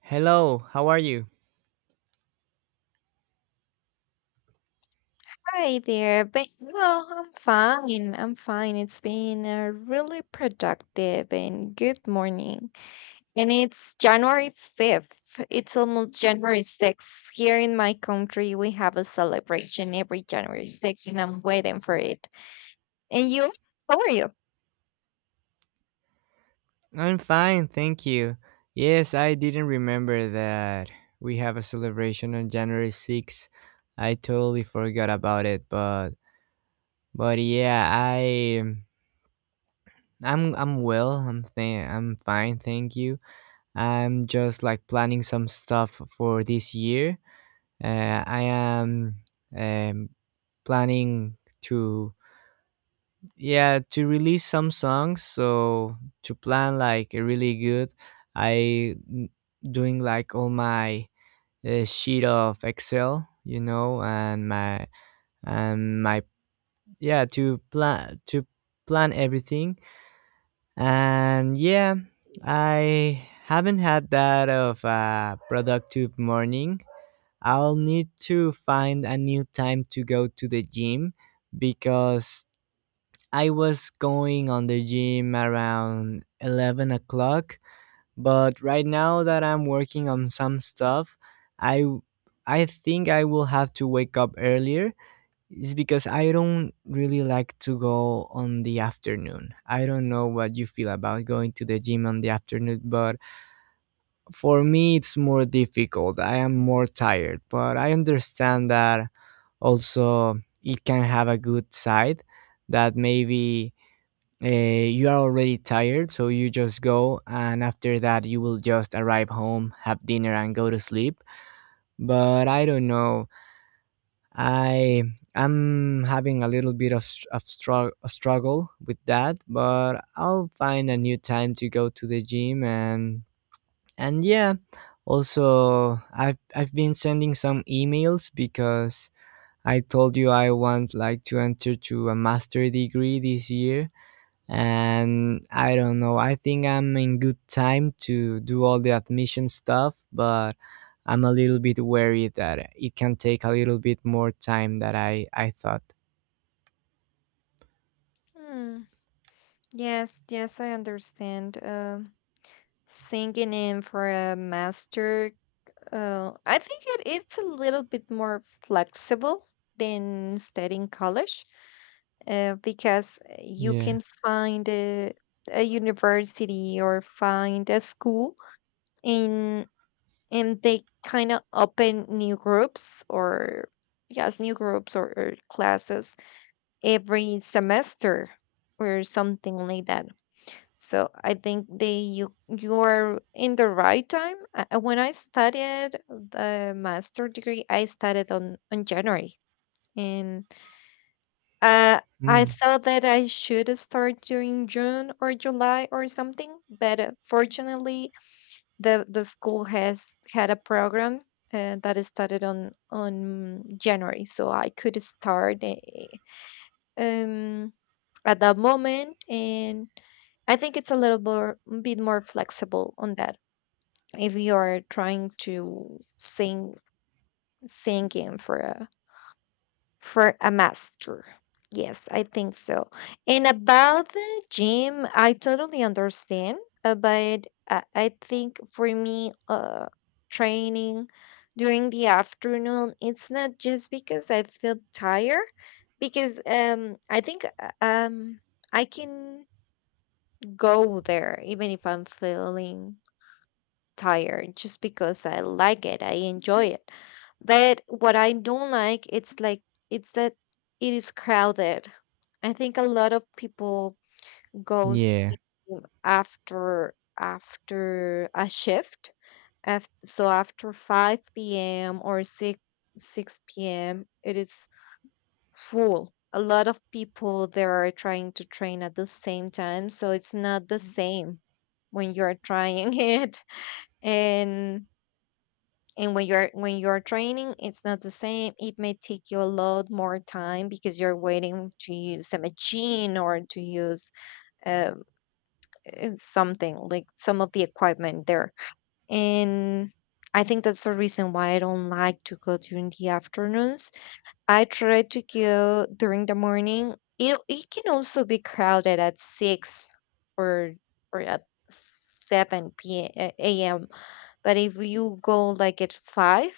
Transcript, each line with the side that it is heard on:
right: Hello, how are you?
left: Hi there, but well, I'm fine. I'm fine. It's been a really productive and good morning. And it's January 5th. It's almost January 6th. Here in my country, we have a celebration every January 6th, and I'm waiting for it. And you? How are you?
right: I'm fine, thank you. Yes, I didn't remember that we have a celebration on January 6th. I totally forgot about it, but yeah, I'm well. I'm fine, thank you. I'm just like planning some stuff for this year. I am um, planning to yeah to release some songs so to plan like a really good i n- doing like all my sheet of excel, and my yeah to plan everything. And yeah, I haven't had that of a productive morning. I'll need to find a new time to go to the gym because I was going on the gym around 11 o'clock, but right now that I'm working on some stuff, I w- I think I will have to wake up earlier. It's because I don't really like to go on the afternoon. I don't know what you feel about going to the gym on the afternoon, but for me it's more difficult. I am more tired, but I understand that also it can have a good side that maybe you are already tired, so you just go, and after that, you will just arrive home, have dinner, and go to sleep. But I don't know. I am having a little bit of, a struggle with that, but I'll find a new time to go to the gym, and yeah. Also, I've been sending some emails because I told you I want like to enter to a master degree this year, and I don't know. I think I'm in good time to do all the admission stuff, but I'm a little bit worried that it can take a little bit more time than I thought.
left: Hmm. Yes, yes, I understand. Singing in for a master, I think it's a little bit more flexible than studying college because you
right: Yeah.
left: can find a university or find a school and and they kind of open new groups or yes new groups or classes every semester or something like that so I think they you you are in the right time. When I studied the master degree I started on january and uh, I
right: Mm.
left: thought that I should start during June or July or something, but fortunately, the school has had a program that started on January, so I could start um at that moment, and I think it's a little more bit more flexible on that if you are trying to sing singing for a master. Yes, I think so. And about the gym, I totally understand, but I think for me, training during the afternoon, it's not just because I feel tired, because I think I can go there even if I'm feeling tired just because I like it. I enjoy it. But what I don't like, it's that it is crowded. I think a lot of people goes to
right: Yeah.
left: the gym after a shift. So after 5 p.m. or 6 p.m. it is full. A lot of people there are trying to train at the same time, so it's not the same when you're trying it. And when you're training it's not the same. It may take you a lot more time because you're waiting to use a machine or to use um, something like some of the equipment there and I think that's the reason why I don't like to go during the afternoons. I try to go during the morning. It can also be crowded at six or or at seven p.m. But if you go like at five,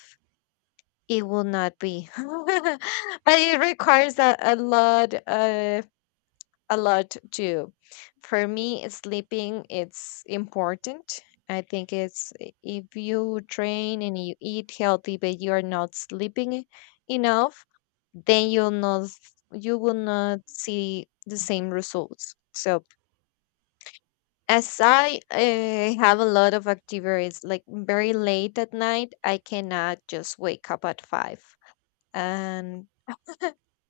left: it will not be. But it requires a lot too. For me, sleeping it's important. I think if you train and you eat healthy but you are not sleeping enough, then you will not see the same results. So as I have a lot of activities like very late at night, I cannot just wake up at five and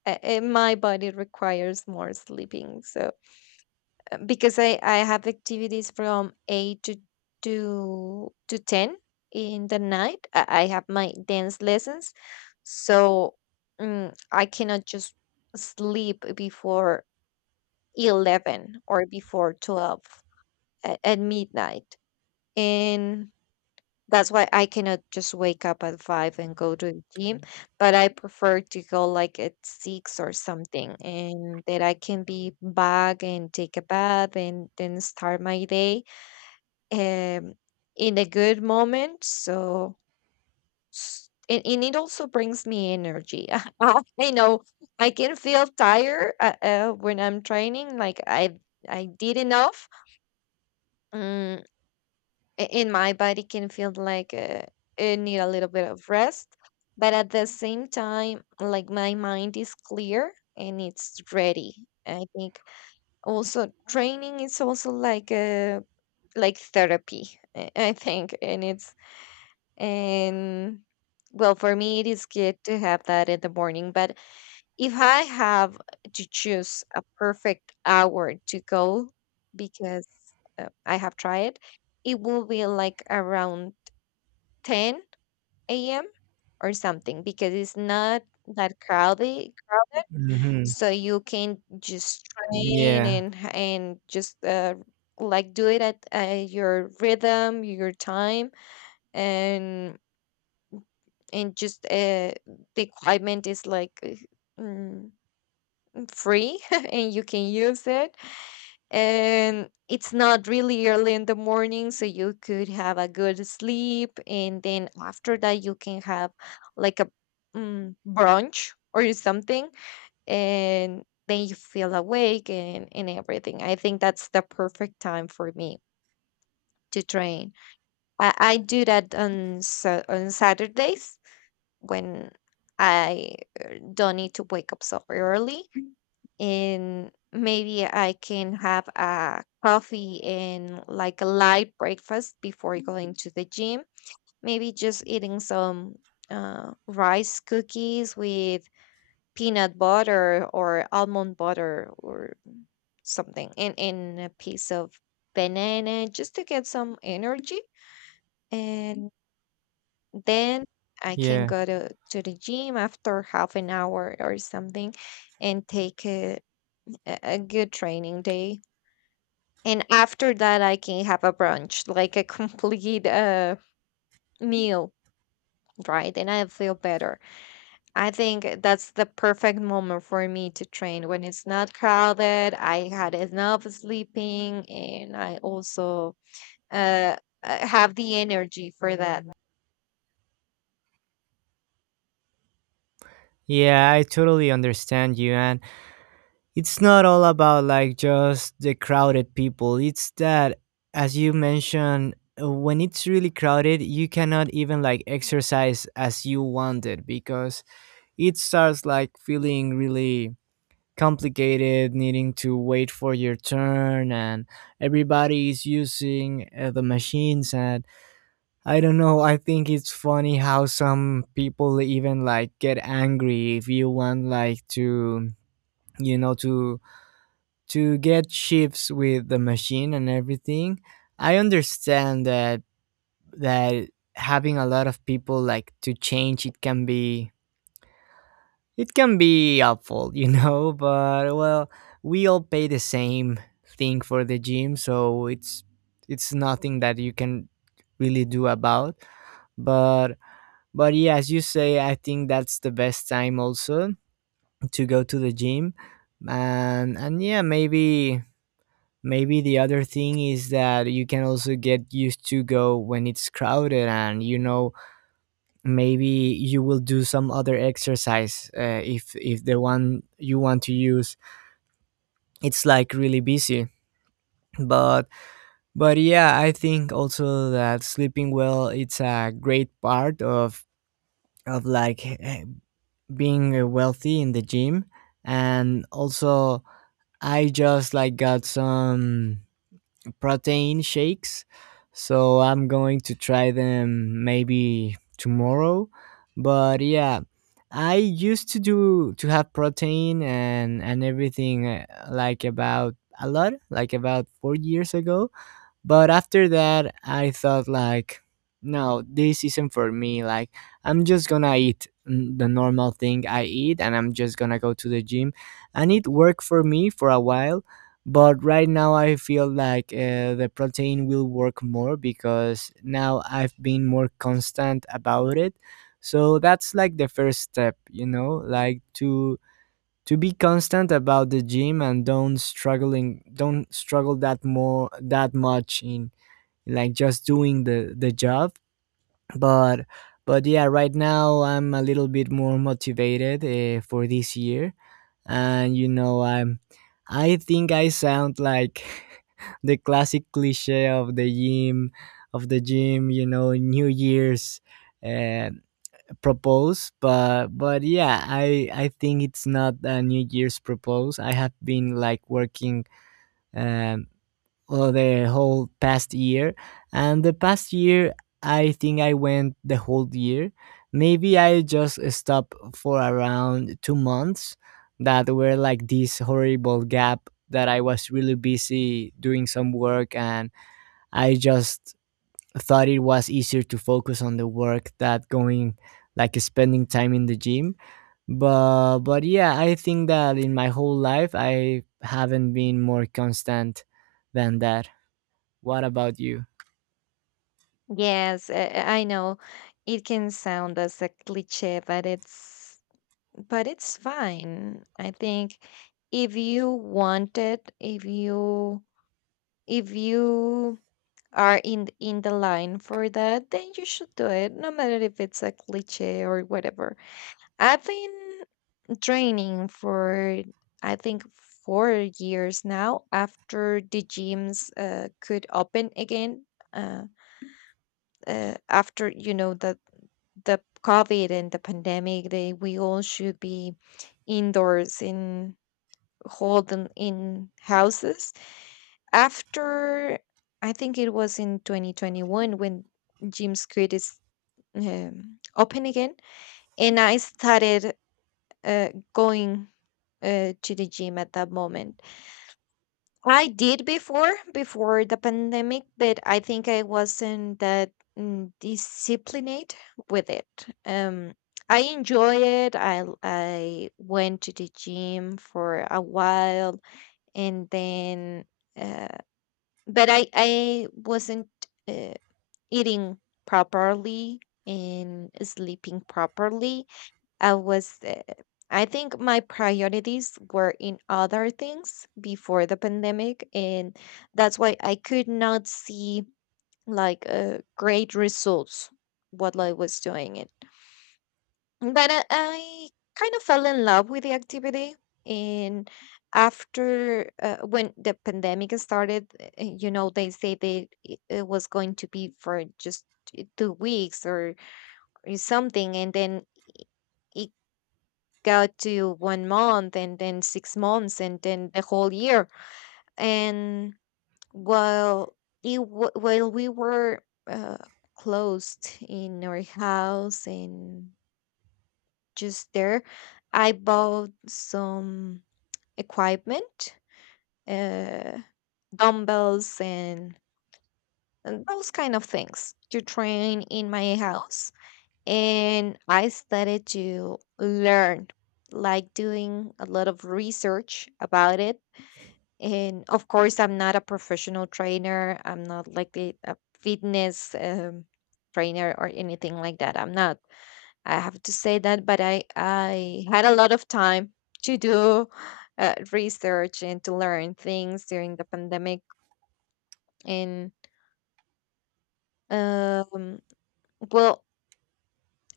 left: my body requires more sleeping so because i have activities from 8 to 10 in the night I have my dance lessons so I cannot just sleep before 11 or before 12 at midnight and that's why I cannot just wake up at five and go to the gym, but I prefer to go like at six or something, and that I can be back and take a bath and then start my day um, in a good moment. So, and it also brings me energy. I know I can feel tired when I'm training, like I did enough. mm, in my body can feel like it need a little bit of rest but at the same time like my mind is clear and it's ready. I think also training is also like a like therapy. I think and it's and well for me it is good to have that in the morning but if I have to choose a perfect hour to go, because I have tried, it will be like around 10 a.m. or something because it's not that crowded.
right: Hmm.
left: So you can just train
right: Yeah.
left: and just like do it at your rhythm, your time, and and just the equipment is like free. And you can use it and it's not really early in the morning so you could have a good sleep and then after that you can have like a brunch or something and then you feel awake and everything. I think that's the perfect time for me to train. I do that on saturdays when I don't need to wake up so early and maybe I can have a coffee and like a light breakfast before going to the gym. Maybe just eating some rice cookies with peanut butter or almond butter or something, and a piece of banana just to get some energy. And then I can
right: Yeah.
left: go to the gym after half an hour or something and take a good training day. And after that I can have a brunch like a complete meal, right, and I feel better. I think that's the perfect moment for me to train when it's not crowded. I had enough sleeping and I also uh have the energy for that.
right: Yeah, I totally understand you, and it's not all about like just the crowded people. It's that, as you mentioned, when it's really crowded, you cannot even like exercise as you wanted because it starts like feeling really complicated, needing to wait for your turn, and everybody is using the machines. And I don't know, I think it's funny how some people even like get angry if you want like to you know to get shifts with the machine and everything. I understand that that having a lot of people like to change, it can be it can be helpful, you know, but well, we all pay the same thing for the gym, so it's nothing that you can really do about. But but yeah, as you say, I think that's the best time also to go to the gym. And yeah, maybe maybe the other thing is that you can also get used to go when it's crowded, and you know maybe you will do some other exercise if the one you want to use it's like really busy. But but yeah, I think also that sleeping well, it's a great part of like being wealthy in the gym. And also, I just like got some protein shakes. So I'm going to try them maybe tomorrow. But yeah, I used to do to have protein and everything like about a lot, like about 4 years ago, but after that, I thought like, no, this isn't for me. Like, I'm just gonna eat the normal thing I eat, and I'm just gonna go to the gym, and it worked for me for a while. But right now, I feel like the protein will work more because now I've been more constant about it. So that's like the first step, you know, like to be constant about the gym and don't struggle that more that much in like just doing the job. But but yeah, right now I'm a little bit more motivated for this year. And you know, I'm I think I sound like the classic cliche of the gym of the gym, you know, new year's uh, propose. But yeah, I think it's not a new year's propose. I have been like working um well, the whole past year. And the past year, I think I went the whole year. Maybe I just stopped for around 2 months that were like this horrible gap that I was really busy doing some work, and I just thought it was easier to focus on the work that going like spending time in the gym. But yeah, I think that in my whole life I haven't been more constant than that. What about you?
left: Yes, I know it can sound as a cliche but it's fine. I think if you want it, if you are in in the line for that, then you should do it, no matter if it's a cliche or whatever. I've been training for I think 4 years now after the gyms could open again. Uh, After you know the COVID and the pandemic, they we all should be indoors in holding in houses after I think it was in 2021 when Jim's Creek is open again, and I started going to the gym at that moment. I did before the pandemic, but I think I wasn't that disciplined with it. Um, I enjoy it. I went to the gym for a while, and then. uh, but I wasn't uh, eating properly and sleeping properly. I was I think my priorities were in other things before the pandemic, and that's why I could not see like great results what I was doing. But I kind of fell in love with the activity. And after, when the pandemic started, you know, they say that it was going to be for just 2 weeks or something. And then it got to one month and then 6 months and then the whole year. And while, while we were uh, closed in our house and just there. I bought some equipment, uh, dumbbells, and those kind of things to train in my house. And I started to learn, like doing a lot of research about it. And of course, I'm not a professional trainer, I'm not like a fitness trainer or anything like that. I'm not. I have to say that, but I had a lot of time to do research and to learn things during the pandemic. And um, well,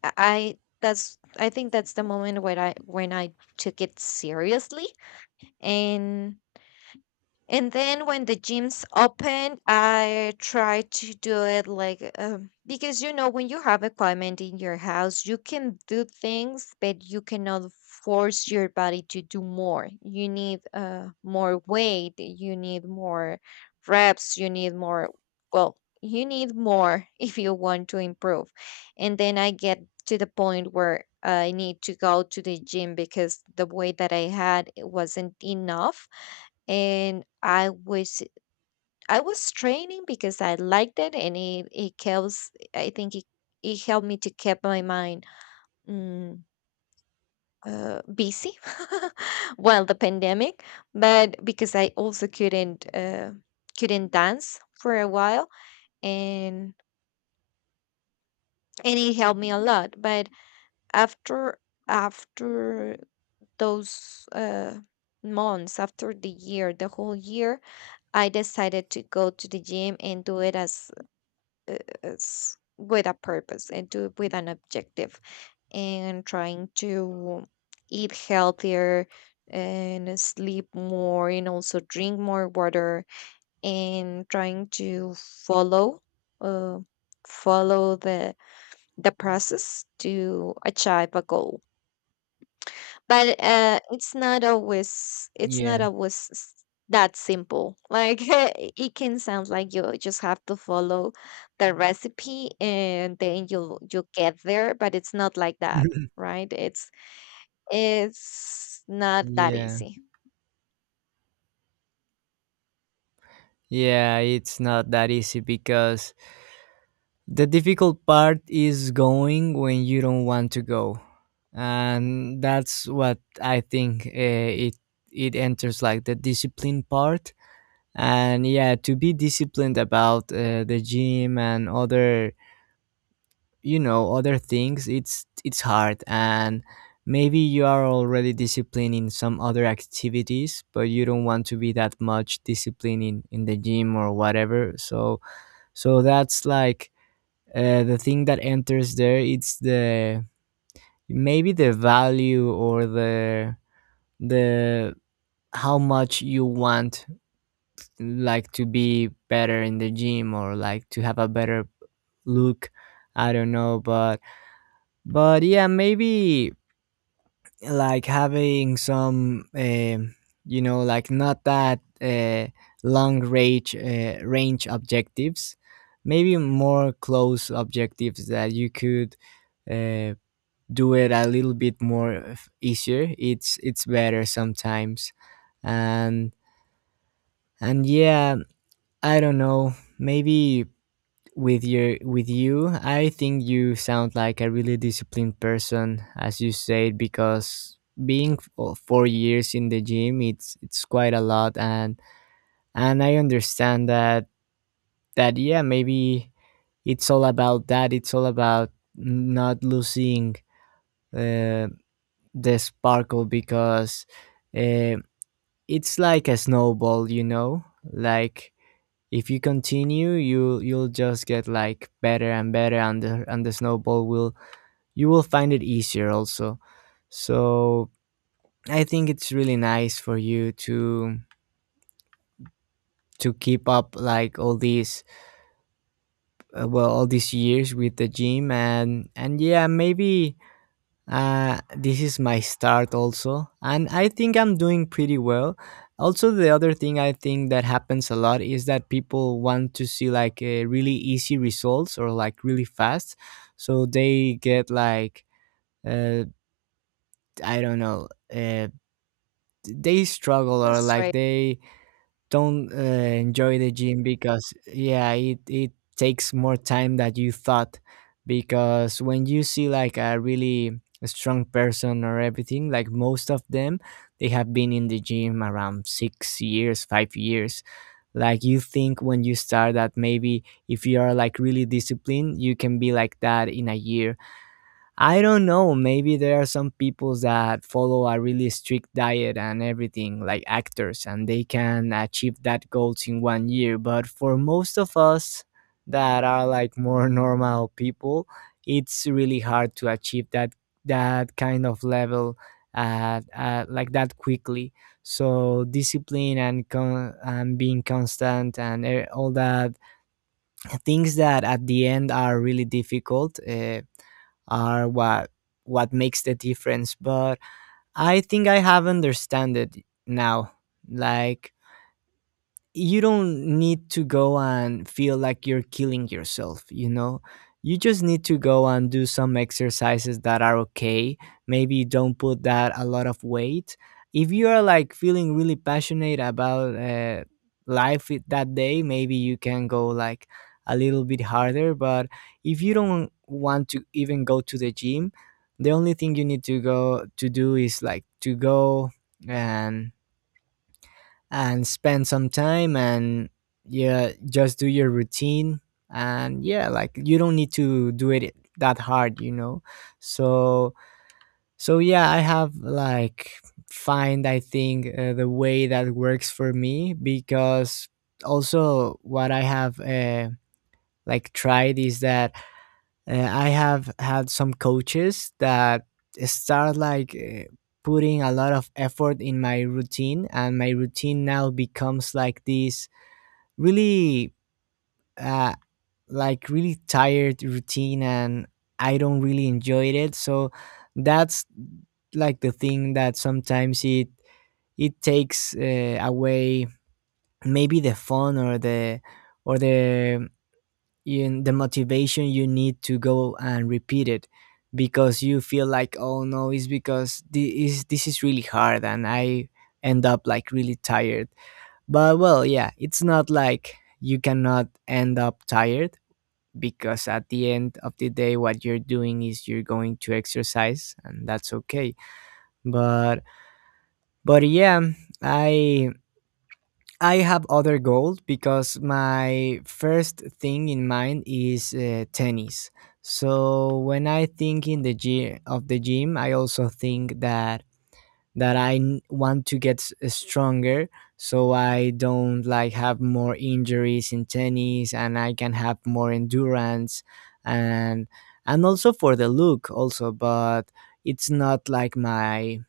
left: I- that's I think that's the moment when I took it seriously, and And then when the gyms open, I try to do it like because you know when you have equipment in your house, you can do things, but you cannot force your body to do more. You need more weight, you need more reps, you need more. Well, you need more. If you want to improve. And then I get to the point where I need to go to the gym because the weight that I had it wasn't enough, and I was training because I liked it, and it helps. I think it helped me to keep my mind mm, busy while the pandemic, but because I also couldn't dance for a while. And and it helped me a lot, but after after those months, after the year, the whole year, I decided to go to the gym and do it as is with a purpose, and do it with an objective, and trying to eat healthier and sleep more, and also drink more water, and trying to uh, follow the process to achieve a goal. But it's not always it's not
right: Yeah.
left: always s- that simple, like it can sound like you just have to follow the recipe and then you'll get there, but it's not like that, right? It's not that
right: Yeah.
left: easy.
right: Yeah, it's not that easy because the difficult part is going when you don't want to go. And that's what I think, it it enters like the discipline part. And yeah, to be disciplined about the gym and other you know other things, it's hard. And maybe you are already disciplined in some other activities, but you don't want to be that much disciplined in the gym or whatever. So so that's like the thing that enters there, it's the maybe the value or the how much you want like to be better in the gym or like to have a better look. I don't know, but yeah, maybe like having some you know, like not that long range range objectives, maybe more close objectives that you could uh, do it a little bit more easier, it's better sometimes. and and yeah, I don't know, maybe with your with you, I think you sound like a really disciplined person as you said, because oh, 4 years in the gym, it's quite a lot. And I understand that that yeah maybe it's all about that, it's all about not losing uh, the sparkle because uh, it's like a snowball, you know, like if you continue, you'll just get like better and better. And the and the snowball will you will find it easier also. So I think it's really nice for you to keep up like all these well all these years with the gym. And yeah, maybe this is my start also, and I think I'm doing pretty well. Also the other thing I think that happens a lot is that people want to see like really easy results or like really fast. So they get like uh, I don't know, uh, they struggle or
left: Just
right: like
left: right.
right: they don't enjoy the gym because yeah, it takes more time that you thought. Because when you see like a really strong person or everything, like most of them, they have been in the gym around 6 years 5 years. Like you think when you start that maybe if you are like really disciplined, you can be like that in a year. I don't know. Maybe there are some people that follow a really strict diet and everything, like actors, and they can achieve that goals in one year. But for most of us that are like more normal people, it's really hard to achieve that that kind of level, like that quickly. So discipline and and being constant and all that things that at the end are really difficult. Are what makes the difference. But I think I have understand it now, like you don't need to go and feel like you're killing yourself, you know? You just need to go and do some exercises that are okay. Maybe don't put that a lot of weight. If you are like feeling really passionate about life that day, maybe you can go like a little bit harder. But if you don't want to even go to the gym, the only thing you need to go to do is like to go and and spend some time and yeah, just do your routine. And yeah, like you don't need to do it that hard, you know? So, so yeah, I have like find, I think, the way that works for me. Because also what I have like tried is that I have had some coaches that start like putting a lot of effort in my routine, and my routine now becomes like this really, uh, like really tired routine, and I don't really enjoy it. So that's like the thing that sometimes it takes away maybe the fun or the or the the motivation you need to go and repeat it, because you feel like, oh no, it's because this is really hard and I end up like really tired. But well, yeah, it's not like you cannot end up tired, because at the end of the day what you're doing is you're going to exercise and that's okay. But but yeah i I have other goals because my first thing in mind is tennis. So when I think in the gym of the gym, I also think that want to get stronger, so I don't like have more injuries in tennis and I can have more endurance, and and also for the look also. But it's not like my,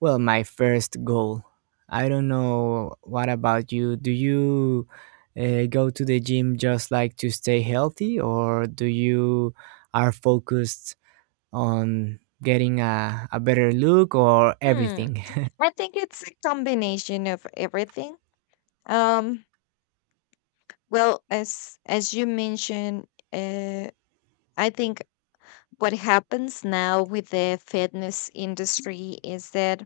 right: well, my first goal. I don't know, what about you? Do you go to the gym just like to stay healthy, or do you are focused on getting a better look or
left: hmm
right: everything?
left: I think it's a combination of everything. um well, as you mentioned, uh I think what happens now with the fitness industry is that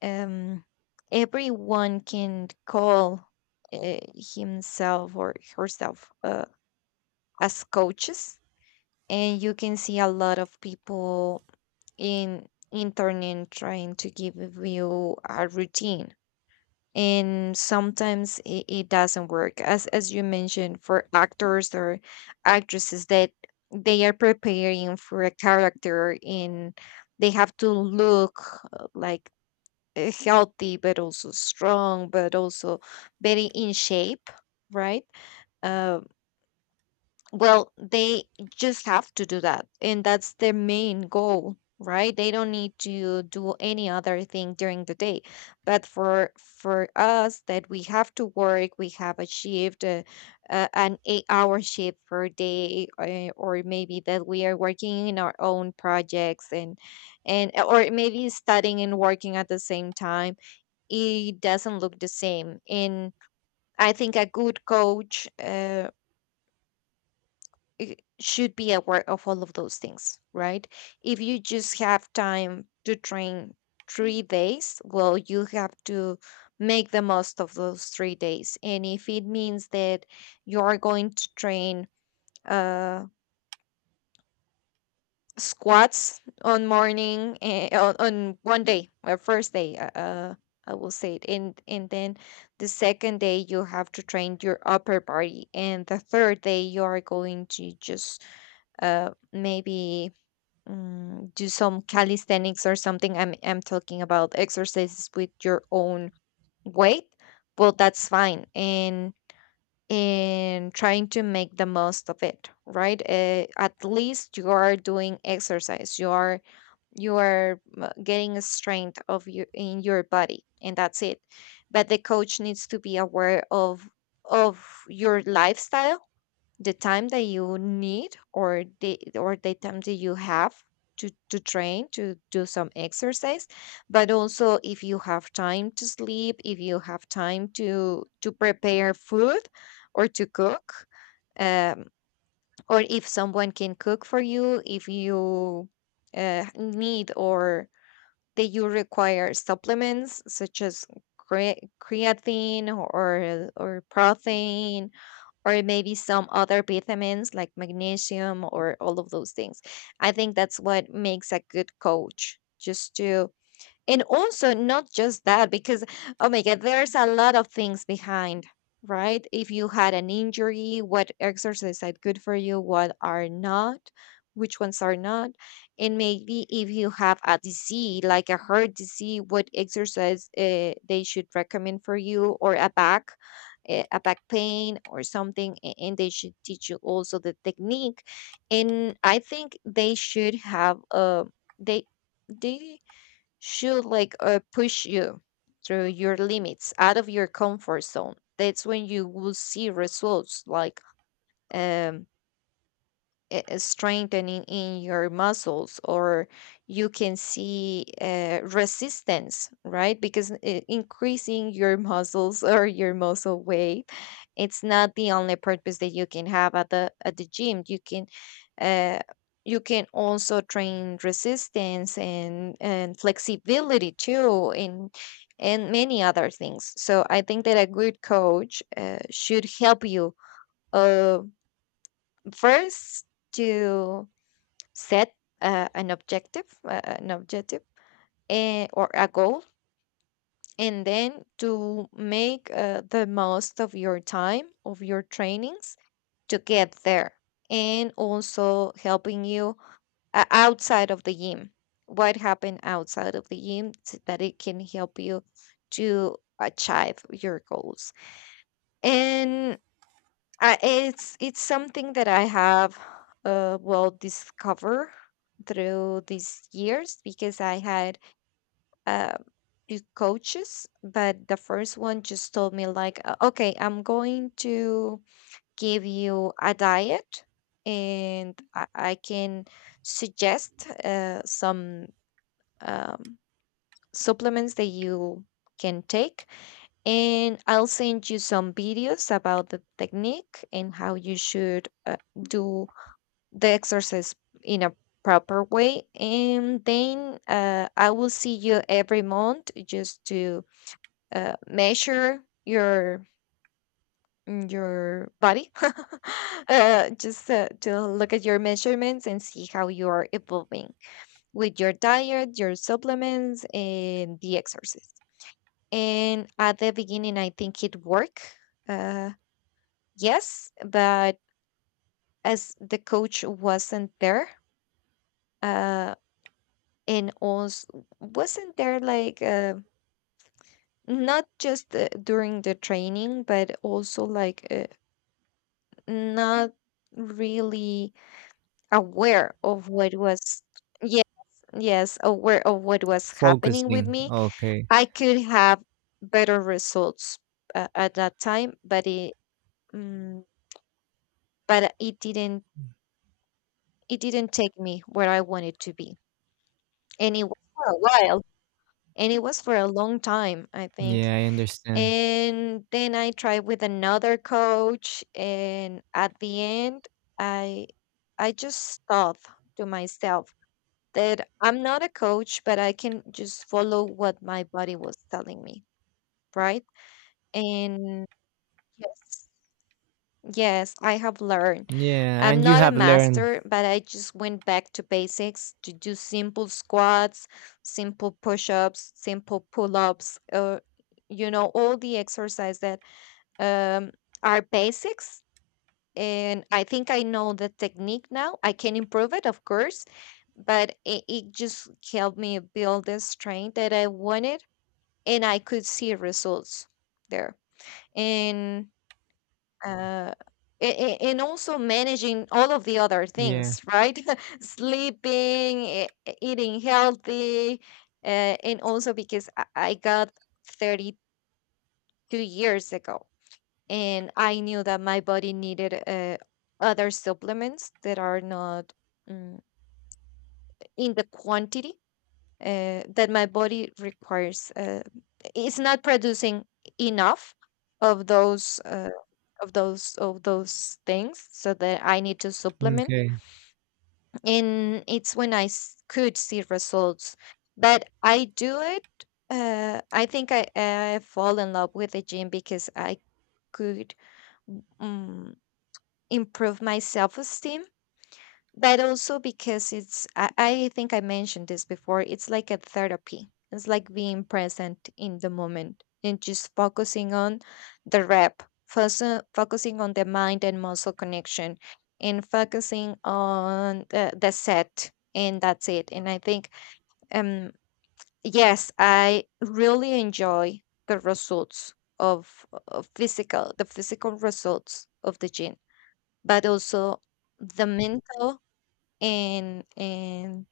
left: um, everyone can call himself or herself as coaches, and you can see a lot of people in internet trying to give you a routine. And sometimes it doesn't work, as you mentioned, for actors or actresses that they are preparing for a character, and they have to look like healthy but also strong but also very in shape, right? uh, well, they just have to do that, and that's their main goal, right? They don't need to do any other thing during the day. But for us that we have to work, we have a shift, an 8-hour shift per day, or maybe that we are working in our own projects, and or maybe studying and working at the same time. It doesn't look the same. And I think a good coach should be aware of all of those things, right? If you just have time to train 3 days, well, you have to make the most of those 3 days. And if it means that you are going to train, uh, squats on morning, on one day or first day, I will say it, and then the second day you have to train your upper body, and the third day you are going to just maybe do some calisthenics or something. I'm talking about exercises with your own weight. Well, that's fine, and trying to make the most of it, right? At least you are doing exercise. You are getting a strength of you in your body, and that's it. But the coach needs to be aware of your lifestyle, the time that you need, or the time that you have to train, to do some exercise, but also if you have time to sleep, if you have time to prepare food or to cook, um, or if someone can cook for you, if you need, or they you require supplements such as creatine or protein, or maybe some other vitamins like magnesium, or all of those things. I think that's what makes a good coach, just to. And also, not just that, because, oh my God, there's a lot of things behind, right? If you had an injury, what exercises are good for you, what are not, which ones are not. And maybe if you have a disease, like a heart disease, what exercise they should recommend for you, or a back. A back pain or something, and they should teach you also the technique. And I think they should have, they they should like push you through your limits, out of your comfort zone. That's when you will see results, like um strengthening in your muscles, or you can see resistance, right? Because increasing your muscles or your muscle weight, it's not the only purpose that you can have at the gym. Uh, you can also train resistance and flexibility too, and many other things. So I think that a good coach should help you, uh, first, to set an objective, or a goal, and then to make the most of your time, of your trainings, to get there, and also helping you outside of the gym. What happened outside of the gym so that it can help you to achieve your goals, and I it's something that I have, well, discover through these years, because I had uh two coaches. But the first one just told me, like, okay, I'm going to give you a diet, and I can suggest some um supplements that you can take. And I'll send you some videos about the technique, and how you should do the exercise in a proper way. And then I will see you every month, just to measure your body just to look at your measurements and see how you are evolving with your diet, your supplements, and the exercise. And at the beginning, I think it worked. Uh, yes, but as the coach wasn't there, uh, and also wasn't there, like, not just during the training, but also, like, not really aware of what was, yes, yes, aware of what was happening with
right: Focusing.
left: me.
right: Okay.
left: I could have better results at that time, mm, but it didn't. It didn't take me where I wanted to be. And it was for a while. And it was for a long time, I think.
right: Yeah, I understand.
left: And then I tried with another coach, and at the end I I just thought to myself that I'm not a coach, but I can just follow what my body was telling me, right? And yes, Yes, I have learned.
right: Yeah,
left: I'm
right: and you
left: not a
right: have learned.
left: master, but I just went back to basics to do simple squats, simple push-ups, simple pull-ups, all the exercise that um, are basics. And I think I know the technique now. I can improve it, of course, but it just helped me build the strength that I wanted, and I could see results there. uh, and also managing all of the other
right: Yeah.
left: things, right? Sleeping, eating healthy, and also because I got 32 years ago, and I knew that my body needed other supplements that are not mm, in the quantity that my body requires. It's not producing enough of those. Of those things, so that I need to supplement.
right: Okay.
left: And it's when could see results that I do it. I think I fall in love with the gym because I could um, improve my self-esteem, but also because it's I think I mentioned this before, it's like a therapy, it's like being present in the moment and just focusing on focusing on the mind and muscle connection, and focusing on the set, and that's it. And I think, um yes, I really enjoy the results, of physical the physical results of the gym, but also the mental, and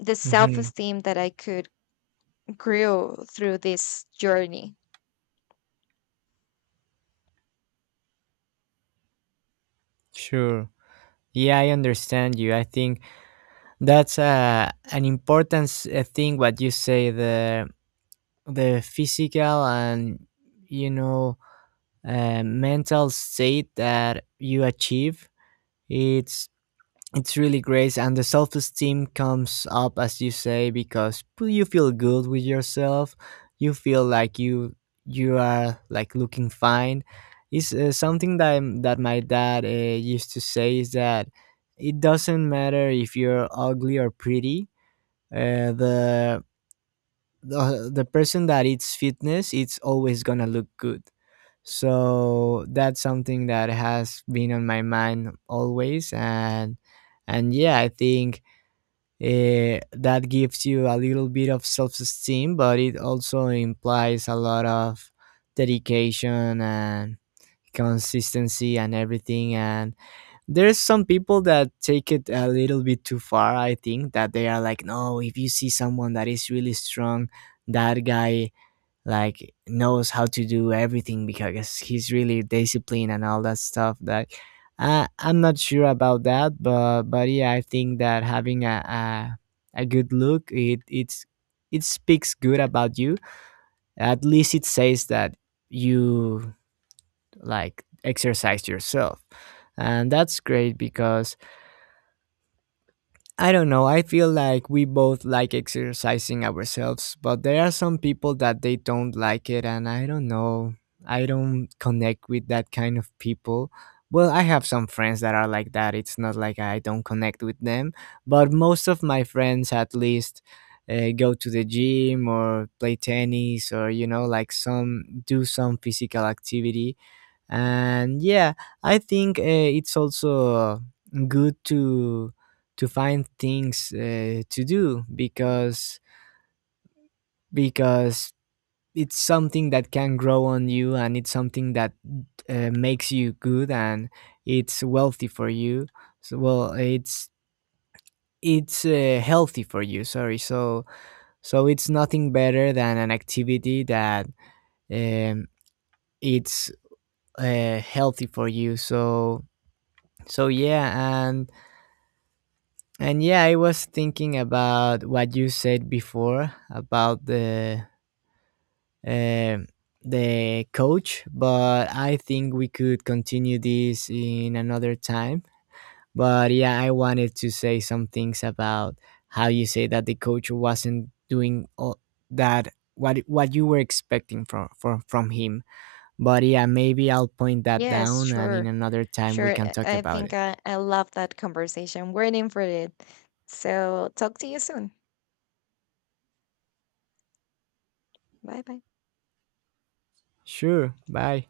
left: the
right: Mm-hmm.
left: self-esteem that I could grow through this journey.
right: Sure. Yeah, I understand you. I think that's a an important thing what you say: the physical and, you know, mental state that you achieve. It's it's really great, and the self-esteem comes up as you say, because you feel good with yourself, you feel like you are like looking fine. Is something that that my dad used to say, is that it doesn't matter if you're ugly or pretty, uh, the the person that eats fitness, it's always gonna look good. So that's something that has been on my mind always, and yeah, I think that gives you a little bit of self-esteem, but it also implies a lot of dedication and consistency and everything. And there's some people that take it a little bit too far, I think, that they are like, no, if you see someone that is really strong, that guy like knows how to do everything because he's really disciplined and all that stuff that I'm not sure about that. But yeah, I think that having a a good look, it it speaks good about you. At least it says that you like exercise yourself, and that's great because I don't know. I feel like we both like exercising ourselves, but there are some people that they don't like it, and I don't know. I don't connect with that kind of people. Well, I have some friends that are like that. It's not like I don't connect with them, but most of my friends, at least, go to the gym or play tennis, or, you know, like some do some physical activity. And yeah, I think it's also good to find things to do, because it's something that can grow on you, and it's something that makes you good and it's wealthy for you, so well, it's healthy for you, sorry. So so it's nothing better than an activity that um, it's healthy for you. So so yeah, and yeah, I was thinking about what you said before about uh, the coach, but I think we could continue this in another time. But yeah, I wanted to say some things about how you say that the coach wasn't doing all that what you were expecting from from him. But yeah, maybe I'll point that
left: Yes,
right: down, and in
left: sure.
right: another time we
left: Sure.
right: can
left: I
right: talk
left: I
right: about
left: think
right: it.
left: I love that conversation. Waiting for it. So talk to you soon. Bye bye.
right: Sure. Bye.